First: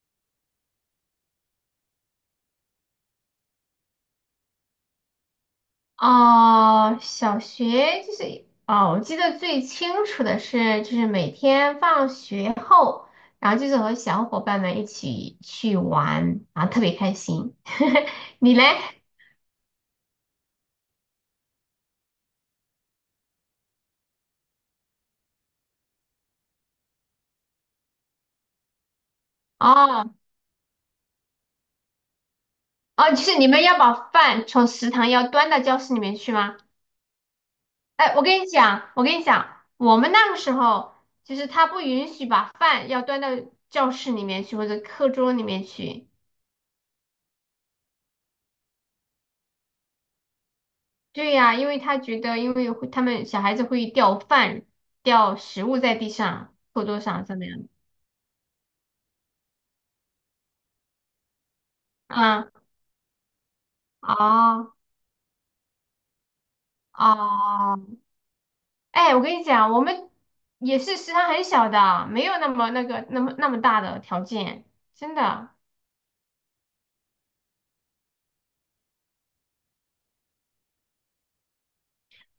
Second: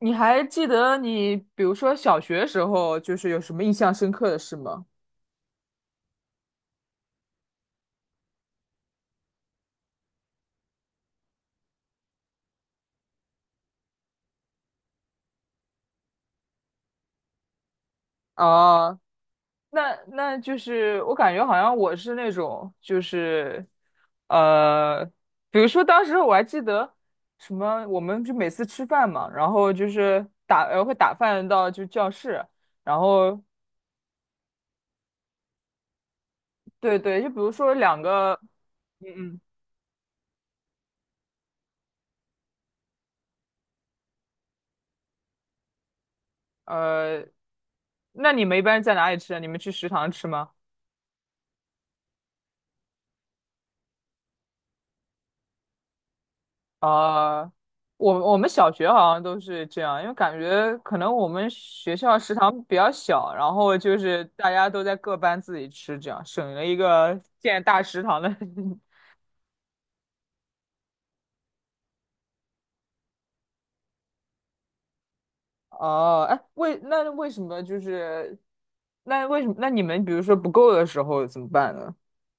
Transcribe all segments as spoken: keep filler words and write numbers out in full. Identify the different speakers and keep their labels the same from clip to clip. Speaker 1: 你还记得你，比如说小学时候，就是有什么印象深刻的事吗？
Speaker 2: 哦，小学就是哦，我记得最清楚的是，就是每天放学后，然后就是和小伙伴们一起去玩，然后特别开心。你嘞？
Speaker 1: 啊，那那就是我感觉好像我是那种，就是呃，比如说当时我还记得什么，我们就每次吃饭嘛，然后就
Speaker 2: 哦
Speaker 1: 是打呃会打饭到就教室，然
Speaker 2: 哦，就是
Speaker 1: 后
Speaker 2: 你们要把饭从食堂要端到教室里面去吗？
Speaker 1: 对对，就比如说两
Speaker 2: 哎，我
Speaker 1: 个，
Speaker 2: 跟你讲，我跟你
Speaker 1: 嗯
Speaker 2: 讲，我们那个时候就是他不允许把饭要端到教室里面去或者课桌里面去。
Speaker 1: 嗯，呃，那你们一般在哪里吃啊？你们去食堂吃吗？
Speaker 2: 对呀，因为他觉得，因为会他们小孩子会掉饭、掉食物在地上、课桌上怎么
Speaker 1: 啊、
Speaker 2: 样。
Speaker 1: 我我们小学好像都是这样，因为感觉可能我们学校食
Speaker 2: 啊
Speaker 1: 堂比较小，然后就是大家
Speaker 2: 啊
Speaker 1: 都在各班自己吃，这样省了一个建
Speaker 2: 啊！
Speaker 1: 大食堂的。
Speaker 2: 哎，我跟你讲，我们也是食堂很小的，没有那么那个那么那么大的条件，真的。
Speaker 1: 哦，哎，为那为什么就是那为什么那你们比如说不够的时候怎么办呢？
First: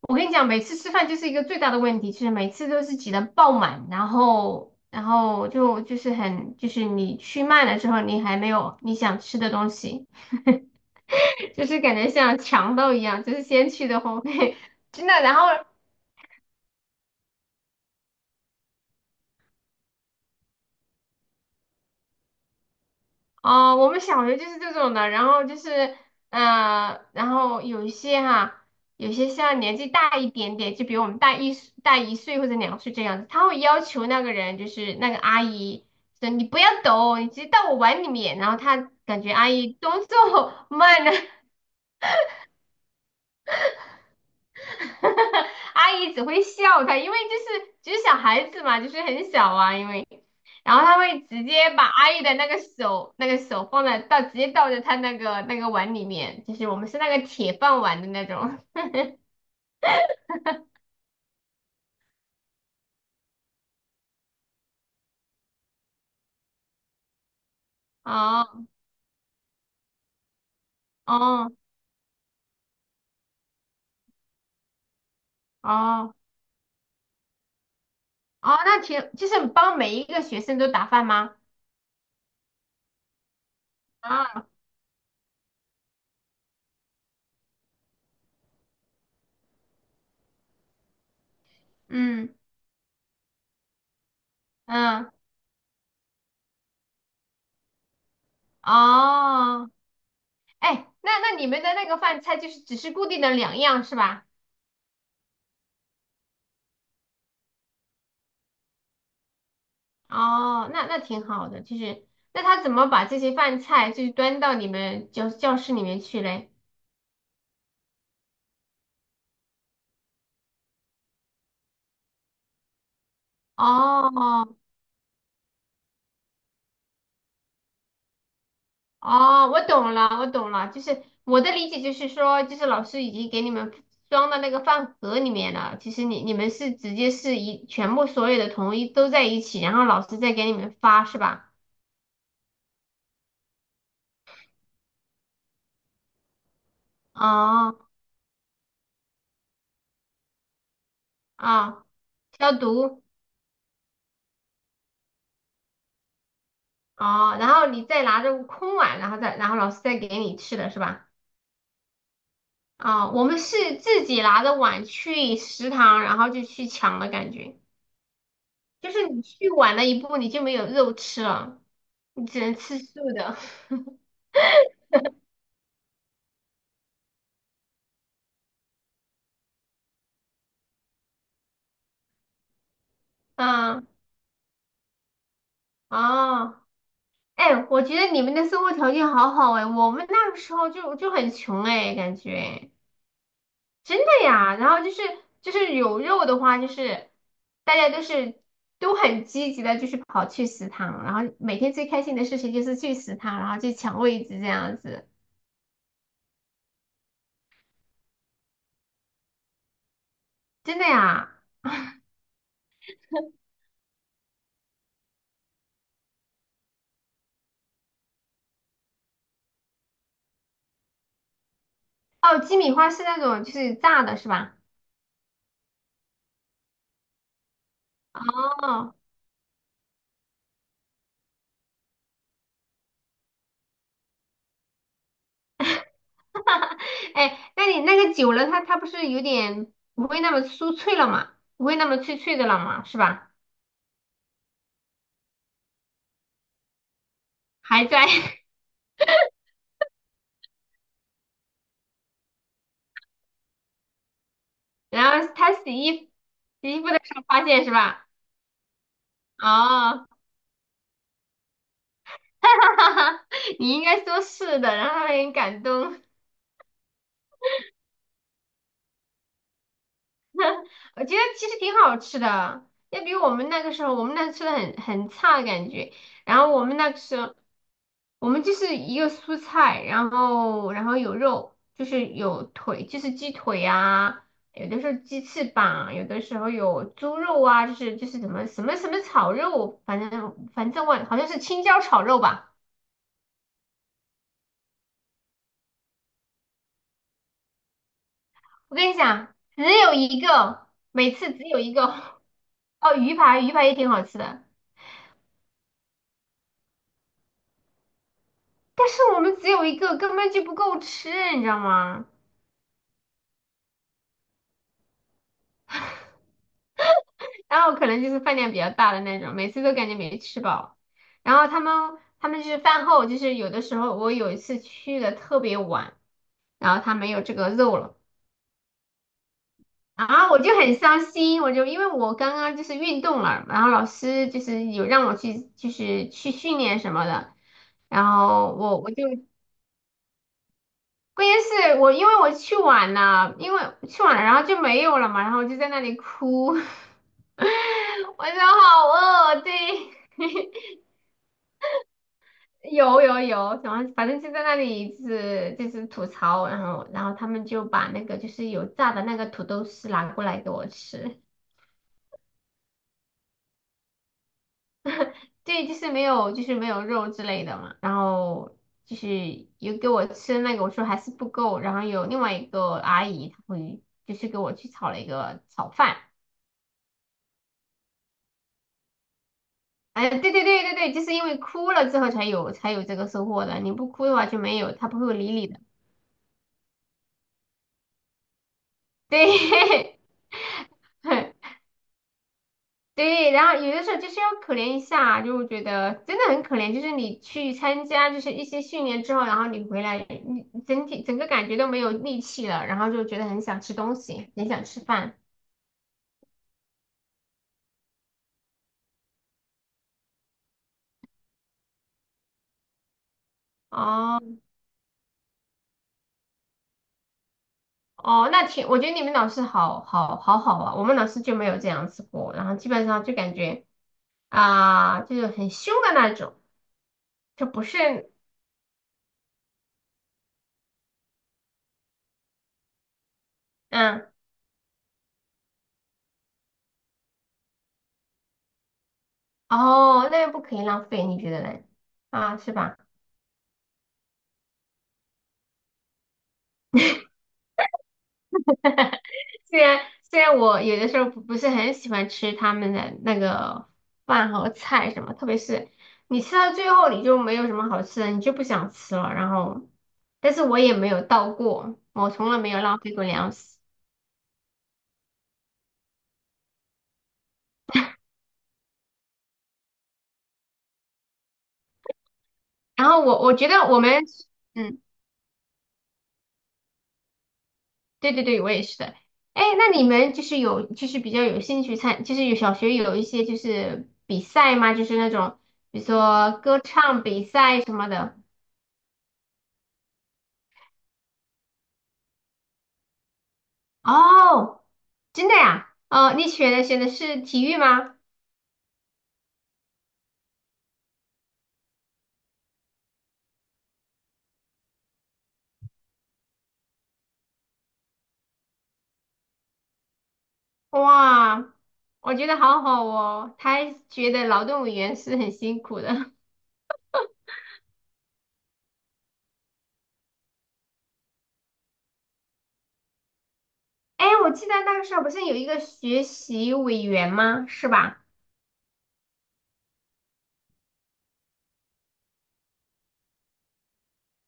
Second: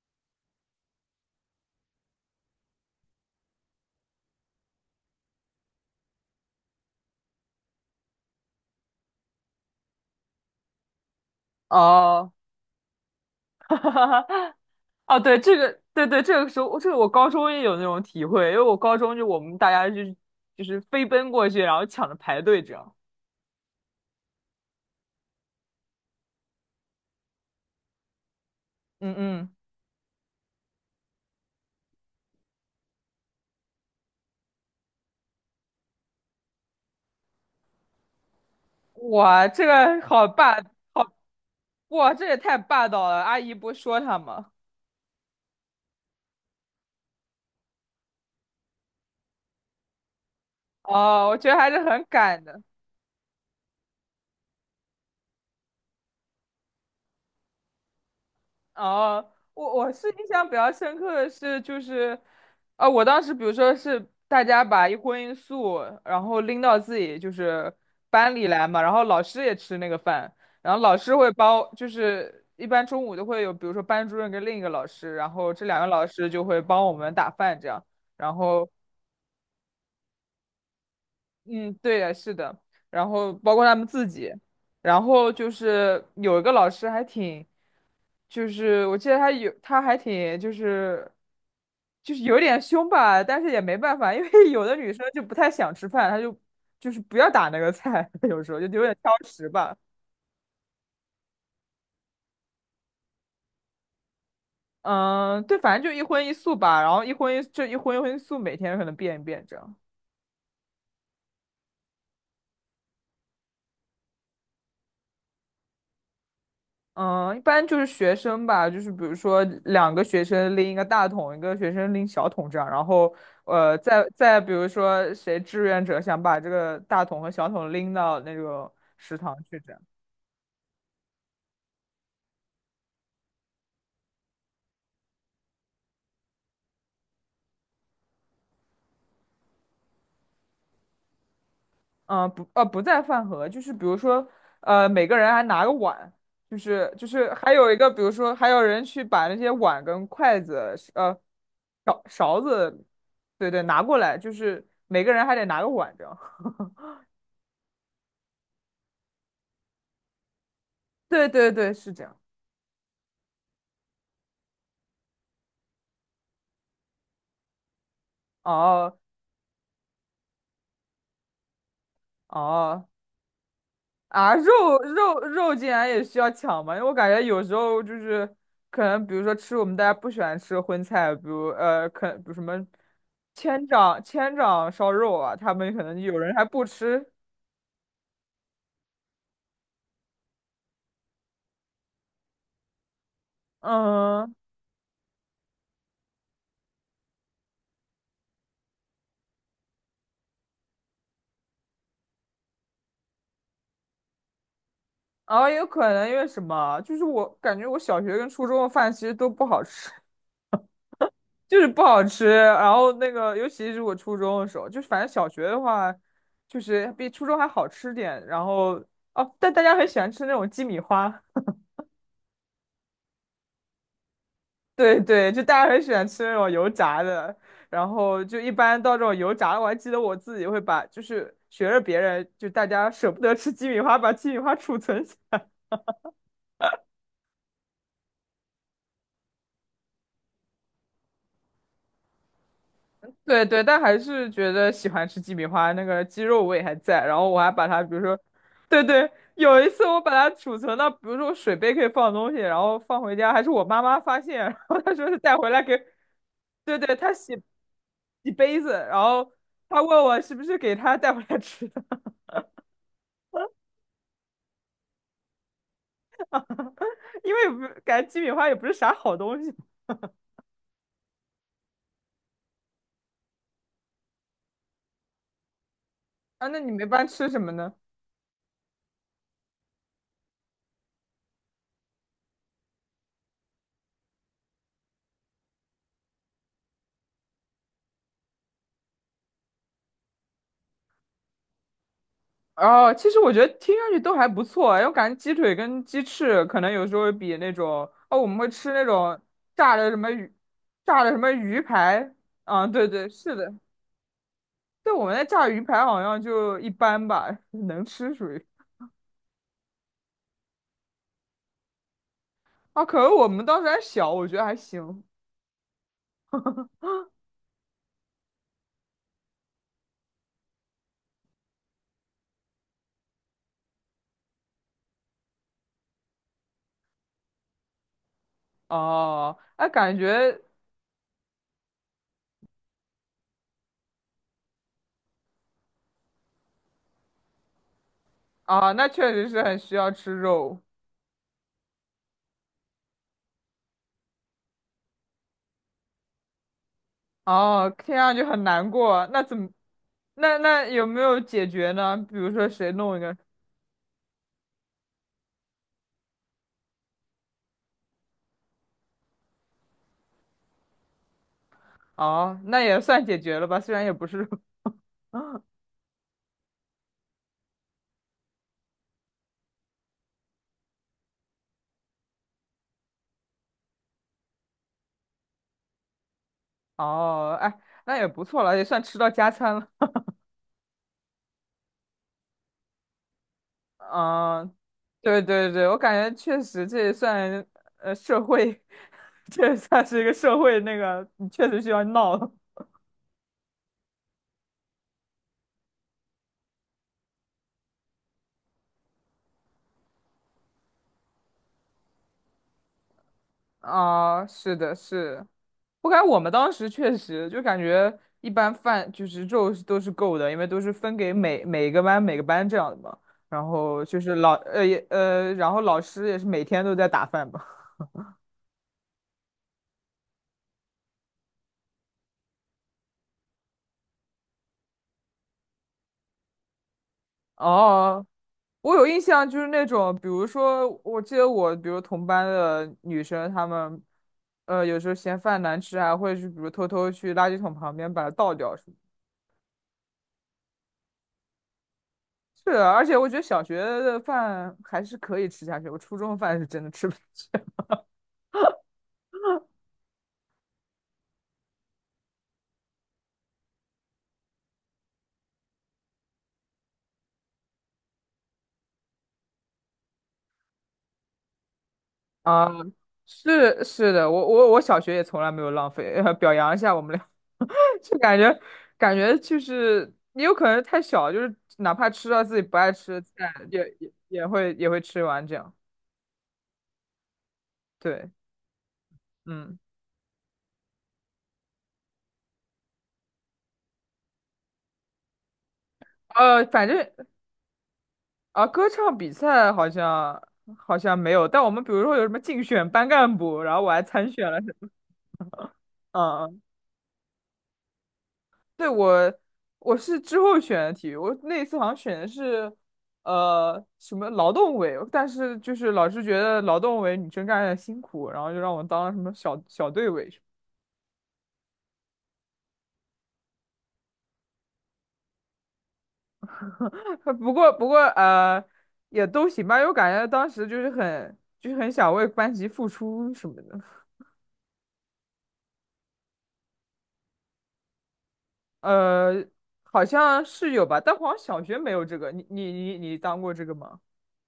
Speaker 2: 我跟你讲，每次吃饭就是一个最大的问题，就是每次都是挤得爆满，然后然后就就是很就是你去慢了之后，你还没有你想吃的东西。就是感觉
Speaker 1: 哦，
Speaker 2: 像强盗一样，就是先去的后 会，真的。
Speaker 1: 哦，
Speaker 2: 然
Speaker 1: 对，
Speaker 2: 后，
Speaker 1: 这个对对，这个时候这个我高中也有那种体会，因为我高中就我们大家就是就是飞奔过去，然后抢着排队这样。
Speaker 2: 哦、我们小学就是这种的。然后就是，嗯，然后有一些哈，有
Speaker 1: 嗯
Speaker 2: 些
Speaker 1: 嗯，
Speaker 2: 像年纪大一点点，就比我们大一岁大一岁或者两岁这样子，他会要求那个人，就是那个阿姨，说你不要抖，你直接到我碗里面。然后他感觉
Speaker 1: 哇，
Speaker 2: 阿
Speaker 1: 这
Speaker 2: 姨动
Speaker 1: 个好
Speaker 2: 作
Speaker 1: 霸，
Speaker 2: 慢了，
Speaker 1: 哇，这也太霸道了！阿姨不说他吗？
Speaker 2: 阿姨只会笑他，因为就是就是小孩子嘛，就是很小啊，因为，然后他会
Speaker 1: 哦，我
Speaker 2: 直
Speaker 1: 觉得还
Speaker 2: 接
Speaker 1: 是
Speaker 2: 把
Speaker 1: 很
Speaker 2: 阿姨的
Speaker 1: 敢
Speaker 2: 那个
Speaker 1: 的。
Speaker 2: 手那个手放在倒，直接倒在他那个那个碗里面，就是我们是那个铁饭碗的那种。
Speaker 1: 哦，我我是印象比较深刻的是，就是，呃，我当时比如说是大家把一荤一素，然后拎到自己就是 班里来
Speaker 2: 哦
Speaker 1: 嘛，然后老师也吃那个饭，然后老师会
Speaker 2: 哦
Speaker 1: 包，就是一般中午都会有，比如说班主任跟另一个老师，然后这两个老
Speaker 2: 哦
Speaker 1: 师就会帮我们打饭这样，然
Speaker 2: 哦，
Speaker 1: 后。
Speaker 2: 那挺就是帮每一个学生都打饭吗？
Speaker 1: 嗯，对呀，是的，然后包括他们自己，
Speaker 2: 啊，
Speaker 1: 然后就是有一个老师还挺，就是我记得他有，他还挺就是就是
Speaker 2: 嗯
Speaker 1: 有点凶吧，但是也没办法，因为有的女生
Speaker 2: 嗯，
Speaker 1: 就不太想吃饭，她就就是不要打那个菜，有时候就有点挑食
Speaker 2: 哦，
Speaker 1: 吧。
Speaker 2: 哎，那那你们的那个饭菜就是只是固定的两样是吧？
Speaker 1: 嗯，对，反正就一荤一素吧，然后一荤一就一荤一荤一素，每天可能变一变这样。
Speaker 2: 哦，那那挺好的，就是那他怎么把这些饭菜就是端到你们教教室里面去嘞？
Speaker 1: 嗯，一般就是学生吧，就是比如说两个学生拎一个大桶，一个学生拎小桶这样，然后呃，再再
Speaker 2: 哦
Speaker 1: 比如说谁志愿者想把这个大桶和小桶拎到那个食堂
Speaker 2: 哦，
Speaker 1: 去
Speaker 2: 我
Speaker 1: 这样，
Speaker 2: 懂了，我懂了，就是我的理解就是说，就是老师已经给你们装到那个饭盒里面了，其实你你们是直接是一全部所有的统一都在一起，然后老师再给你们发是吧？
Speaker 1: 嗯，不呃不在饭盒，就是比如说呃每个人还拿个碗，就是就是还有一
Speaker 2: 哦
Speaker 1: 个比如说还有人去把那些碗跟筷子呃
Speaker 2: 啊，
Speaker 1: 勺勺
Speaker 2: 消
Speaker 1: 子，
Speaker 2: 毒
Speaker 1: 对对拿过来，就是每个人还得拿个碗这样，
Speaker 2: 哦，然后你再拿着空碗，然后再然后老师再给你吃的是吧？
Speaker 1: 对对对是这样。
Speaker 2: 啊，我们是自己拿着碗去食堂，然后就去抢的感觉，就
Speaker 1: 哦，
Speaker 2: 是你去晚了一步，你就没有肉吃了，你只能吃
Speaker 1: 哦，
Speaker 2: 素的。
Speaker 1: 啊，肉肉肉竟然也需要抢吗？因为我感觉有时候就是可能，比如说吃我们大家不喜欢吃的荤菜，比如呃，可比如什么 千
Speaker 2: 啊
Speaker 1: 掌千掌烧肉啊，他们可能有人还不
Speaker 2: 啊，
Speaker 1: 吃，
Speaker 2: 哎，我觉得你们的生活条件好好哎，我们那个时候就就很穷哎，感觉真的
Speaker 1: 嗯，
Speaker 2: 呀。然后就是就是有肉的话，就是大家都是都很积极的，就是跑去食堂，然后每天最开心的事情就是去食堂，然后去抢位置这样子，
Speaker 1: 然后也有可能因为什么，就是我感觉我小学跟初中的饭其实都不好吃，
Speaker 2: 真的呀。
Speaker 1: 就是不好吃。然后那个，尤其是我初中的时候，就是反正小学的话，就是比初中还好吃点，然后。哦，但大家很喜欢吃那种鸡米花。
Speaker 2: 哦，鸡米花是那种就是炸的，是吧？
Speaker 1: 对对，就大家很喜欢吃那种油炸的，然后就一般
Speaker 2: 哦，
Speaker 1: 到这种油炸的，我还记得我自己会把，就是学着别人，就大家舍不得吃鸡米花，把鸡米花储存起来。
Speaker 2: 哎，那你那个久了，它它不是有点不会那么酥脆了嘛？不会那么脆脆的了嘛？是吧？
Speaker 1: 对对，但还是觉得喜欢吃鸡米花，那个鸡肉味还在，然后我还把它，
Speaker 2: 还
Speaker 1: 比如
Speaker 2: 在，
Speaker 1: 说，对对，有一次我把它储存到，比如说水杯可以放东西，然后放回家，还是我妈妈发现，然后 她
Speaker 2: 然
Speaker 1: 说是
Speaker 2: 后
Speaker 1: 带回
Speaker 2: 他
Speaker 1: 来给，
Speaker 2: 洗衣洗
Speaker 1: 对
Speaker 2: 衣服
Speaker 1: 对，
Speaker 2: 的
Speaker 1: 她
Speaker 2: 时候
Speaker 1: 洗
Speaker 2: 发现是吧？
Speaker 1: 洗杯子，然后她问
Speaker 2: 哦，
Speaker 1: 我是不是给她带回来吃的。
Speaker 2: 哈哈哈你应该说是的，然后他很感动。
Speaker 1: 因为感觉鸡米花也不是啥好东西。
Speaker 2: 我觉得其实挺好吃的，要比我们那个时候，我们那吃的很很差的感觉。然
Speaker 1: 啊，
Speaker 2: 后
Speaker 1: 那
Speaker 2: 我
Speaker 1: 你
Speaker 2: 们
Speaker 1: 们一
Speaker 2: 那个
Speaker 1: 般
Speaker 2: 时
Speaker 1: 吃
Speaker 2: 候。
Speaker 1: 什么呢？
Speaker 2: 我们就是一个蔬菜，然后然后有肉，就是有腿，就是鸡腿啊，有的时候鸡翅膀，有的时候有猪肉啊，就是就是什么什么什么炒肉，反正反正我好像是青椒炒肉吧。
Speaker 1: 哦，其实我觉得听上去都还不错啊，因为我感觉鸡腿跟鸡翅可能有时候比那种哦，我们会吃
Speaker 2: 我
Speaker 1: 那
Speaker 2: 跟你
Speaker 1: 种
Speaker 2: 讲，只
Speaker 1: 炸的
Speaker 2: 有
Speaker 1: 什么
Speaker 2: 一
Speaker 1: 鱼，
Speaker 2: 个，
Speaker 1: 炸的
Speaker 2: 每
Speaker 1: 什么
Speaker 2: 次只有
Speaker 1: 鱼
Speaker 2: 一
Speaker 1: 排。
Speaker 2: 个。
Speaker 1: 啊，对
Speaker 2: 哦，
Speaker 1: 对，
Speaker 2: 鱼
Speaker 1: 是
Speaker 2: 排，鱼
Speaker 1: 的，
Speaker 2: 排也挺好吃的，
Speaker 1: 但我们那炸鱼排好像就一般吧，能吃属于。
Speaker 2: 但是我们只有一个，根本就不够吃，你知道吗？
Speaker 1: 啊，可能我们当时还小，我觉得还行。
Speaker 2: 然后可能就是饭量比较大的那种，每次都感觉没吃饱。然后他们他们就是饭后，就是有的时候我有一次去的特别晚，然后他没有这个肉了，
Speaker 1: 哦，那感
Speaker 2: 然后我
Speaker 1: 觉
Speaker 2: 就很伤心，我就因为我刚刚就是运动了，然后老师就是有让我去就是去训练什么的，然后
Speaker 1: 啊，
Speaker 2: 我
Speaker 1: 那
Speaker 2: 我就
Speaker 1: 确实是很需要吃肉。
Speaker 2: 关键是我因为我去晚了，因为去晚了，然后就没有了嘛，然后我就在那里哭，我说
Speaker 1: 哦，听上去很难
Speaker 2: 好
Speaker 1: 过。那怎
Speaker 2: 饿，
Speaker 1: 么
Speaker 2: 对。
Speaker 1: 那那有没有解决呢？比如说谁弄一
Speaker 2: 有
Speaker 1: 个？
Speaker 2: 有有，然后反正就在那里就是就是吐槽，然后然后他们就把那个就是有炸的那个土豆丝拿过来给我吃，
Speaker 1: 哦，那也算解决了吧，虽然也不是。
Speaker 2: 对，就是没有就是没有肉之类的嘛，然后就是有给我吃那个，我说还是不够，然后有另外一个阿姨她会就是给我去炒了一个炒饭，
Speaker 1: 哦，哎，那也不错了，也算吃到加餐了。
Speaker 2: 哎，对对对对对，就是因为哭了之后才有才有这个收获的，你不哭的话就
Speaker 1: 嗯，
Speaker 2: 没有，她不会
Speaker 1: 对
Speaker 2: 理你
Speaker 1: 对
Speaker 2: 的，
Speaker 1: 对，我感觉确实这也算呃社会，这也算
Speaker 2: 对。
Speaker 1: 是一个社会那个，你 确实需要闹了。
Speaker 2: 对，然后有的时候就是要可怜一下，就我觉得真的很可怜。就是你去参加就是一些训练之后，然后你回来，你你整体整个感觉都没有力气了，然后就觉得很想吃东
Speaker 1: 啊、
Speaker 2: 西，很
Speaker 1: 是
Speaker 2: 想
Speaker 1: 的，
Speaker 2: 吃饭。
Speaker 1: 是。我感觉我们当时确实就感觉一般饭就是肉是都是够的，因为都是分给每每个班每个班这样的嘛。然后就是
Speaker 2: 哦
Speaker 1: 老呃也呃，然后老师也是每天都在打饭吧。
Speaker 2: 哦，那挺，我觉得你们老师好好好好啊，我们老师就没有这样子过，然后基本上就感觉啊、就是很凶的那种，就不
Speaker 1: 哦，
Speaker 2: 是
Speaker 1: 我有印象，就是那种，比如说，我记得我，比如同班的女生，她们，
Speaker 2: 嗯
Speaker 1: 呃，有时候嫌饭难吃还会去比如偷偷去垃圾桶旁边把它倒掉什么。
Speaker 2: 哦，那又不可以浪费，你觉得呢？啊，
Speaker 1: 是
Speaker 2: 是
Speaker 1: 的，
Speaker 2: 吧？
Speaker 1: 而且我觉得小学的饭还是可以吃下去，我初中的饭是真的吃不下去。
Speaker 2: 虽然虽然我有的时候不不是很喜欢吃他们的那个饭和菜什么，特别是你吃到最后你就没有什么好吃的，你就不想吃了。然后，但是我也没有倒过，我从来
Speaker 1: 啊，
Speaker 2: 没有浪费过粮食。
Speaker 1: 是是的，我我我小学也从来没有浪费，呃表扬一下我们俩，就感觉，感觉就是也有可能太小，就是哪怕吃到自己不爱
Speaker 2: 然
Speaker 1: 吃
Speaker 2: 后
Speaker 1: 的
Speaker 2: 我
Speaker 1: 菜，
Speaker 2: 我觉得
Speaker 1: 也
Speaker 2: 我
Speaker 1: 也
Speaker 2: 们，
Speaker 1: 也会也
Speaker 2: 嗯，
Speaker 1: 会吃完这样。对，
Speaker 2: 对对对，我也是的。哎，
Speaker 1: 嗯，
Speaker 2: 那你们就是有就是比较有兴趣参，就是有小学有一些就是比赛吗？就是那种比如说
Speaker 1: 呃，
Speaker 2: 歌
Speaker 1: 反正
Speaker 2: 唱比赛什么的。
Speaker 1: 啊，歌唱比赛好像好像没有，但我们比如说有什么竞选班干部，然后我还参选了什
Speaker 2: 哦。
Speaker 1: 么，
Speaker 2: 真的呀？哦，
Speaker 1: 嗯
Speaker 2: 你
Speaker 1: 嗯，
Speaker 2: 选的选的是体育吗？
Speaker 1: 对，我我是之后选的体育，我那一次好像选的是呃什么劳动委，但是就是老师觉得劳动委女生干的辛苦，然后就让我当了什么小小队委什
Speaker 2: 哇，我觉得好好哦。他还觉得劳动委员是很辛苦的。
Speaker 1: 么。 不过不过呃也都行吧，因为我感觉当时就是很就是很想为班级付出什么的，
Speaker 2: 哎，我记得那个时候不是有一个学习委员吗？是吧？
Speaker 1: 呃好像是有吧，但好像小学没有这个，你你你你当过这个吗？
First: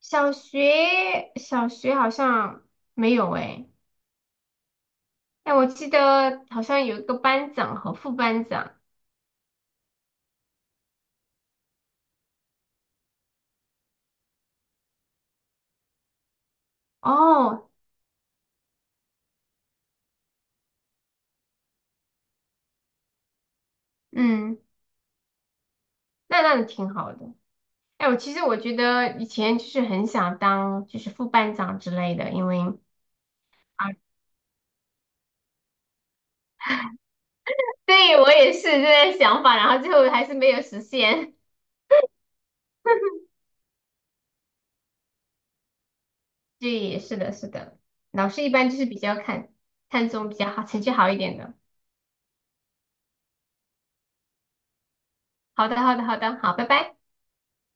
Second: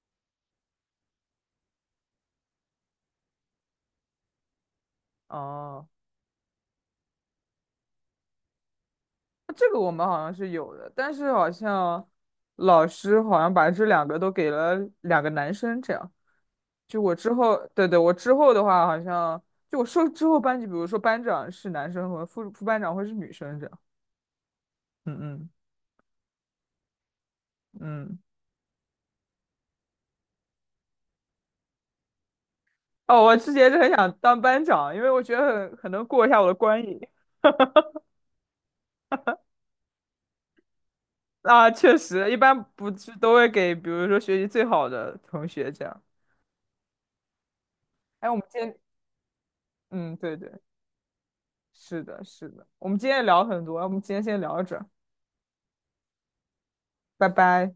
Speaker 2: 小学小学好像没有哎。哎，我
Speaker 1: 哦、
Speaker 2: 记得好像有一个班长和副班长。
Speaker 1: 这个我们好像是有的，但是好像老师好像把这两个都给了两个男生，这样。就我之后，
Speaker 2: 哦，
Speaker 1: 对对，我之后的话，好像就我说之后班级，比如说班长是男生和副副班长会是女生这样。
Speaker 2: 嗯，
Speaker 1: 嗯嗯，
Speaker 2: 那那挺好的。哎，我
Speaker 1: 嗯。
Speaker 2: 其实我觉得以前就是很想当就是副班长之类的，因为。
Speaker 1: 哦，我之前是很想当班长，因为我觉得很很能过一下我的关瘾。
Speaker 2: 对，我也是这个想法，然后最后还是没有实现。
Speaker 1: 啊，确实，一般不是 都会给，比如说学习最好的同学这样。
Speaker 2: 对，是的，是的，
Speaker 1: 哎，
Speaker 2: 老
Speaker 1: 我们
Speaker 2: 师一
Speaker 1: 今
Speaker 2: 般就
Speaker 1: 天，
Speaker 2: 是比较看看
Speaker 1: 嗯，
Speaker 2: 重比
Speaker 1: 对对，
Speaker 2: 较好，成绩好一点的。
Speaker 1: 是的，是的，我们今天也聊很多，哎我们今天先聊着。
Speaker 2: 好的，好的，好的，好，拜拜。
Speaker 1: 拜拜。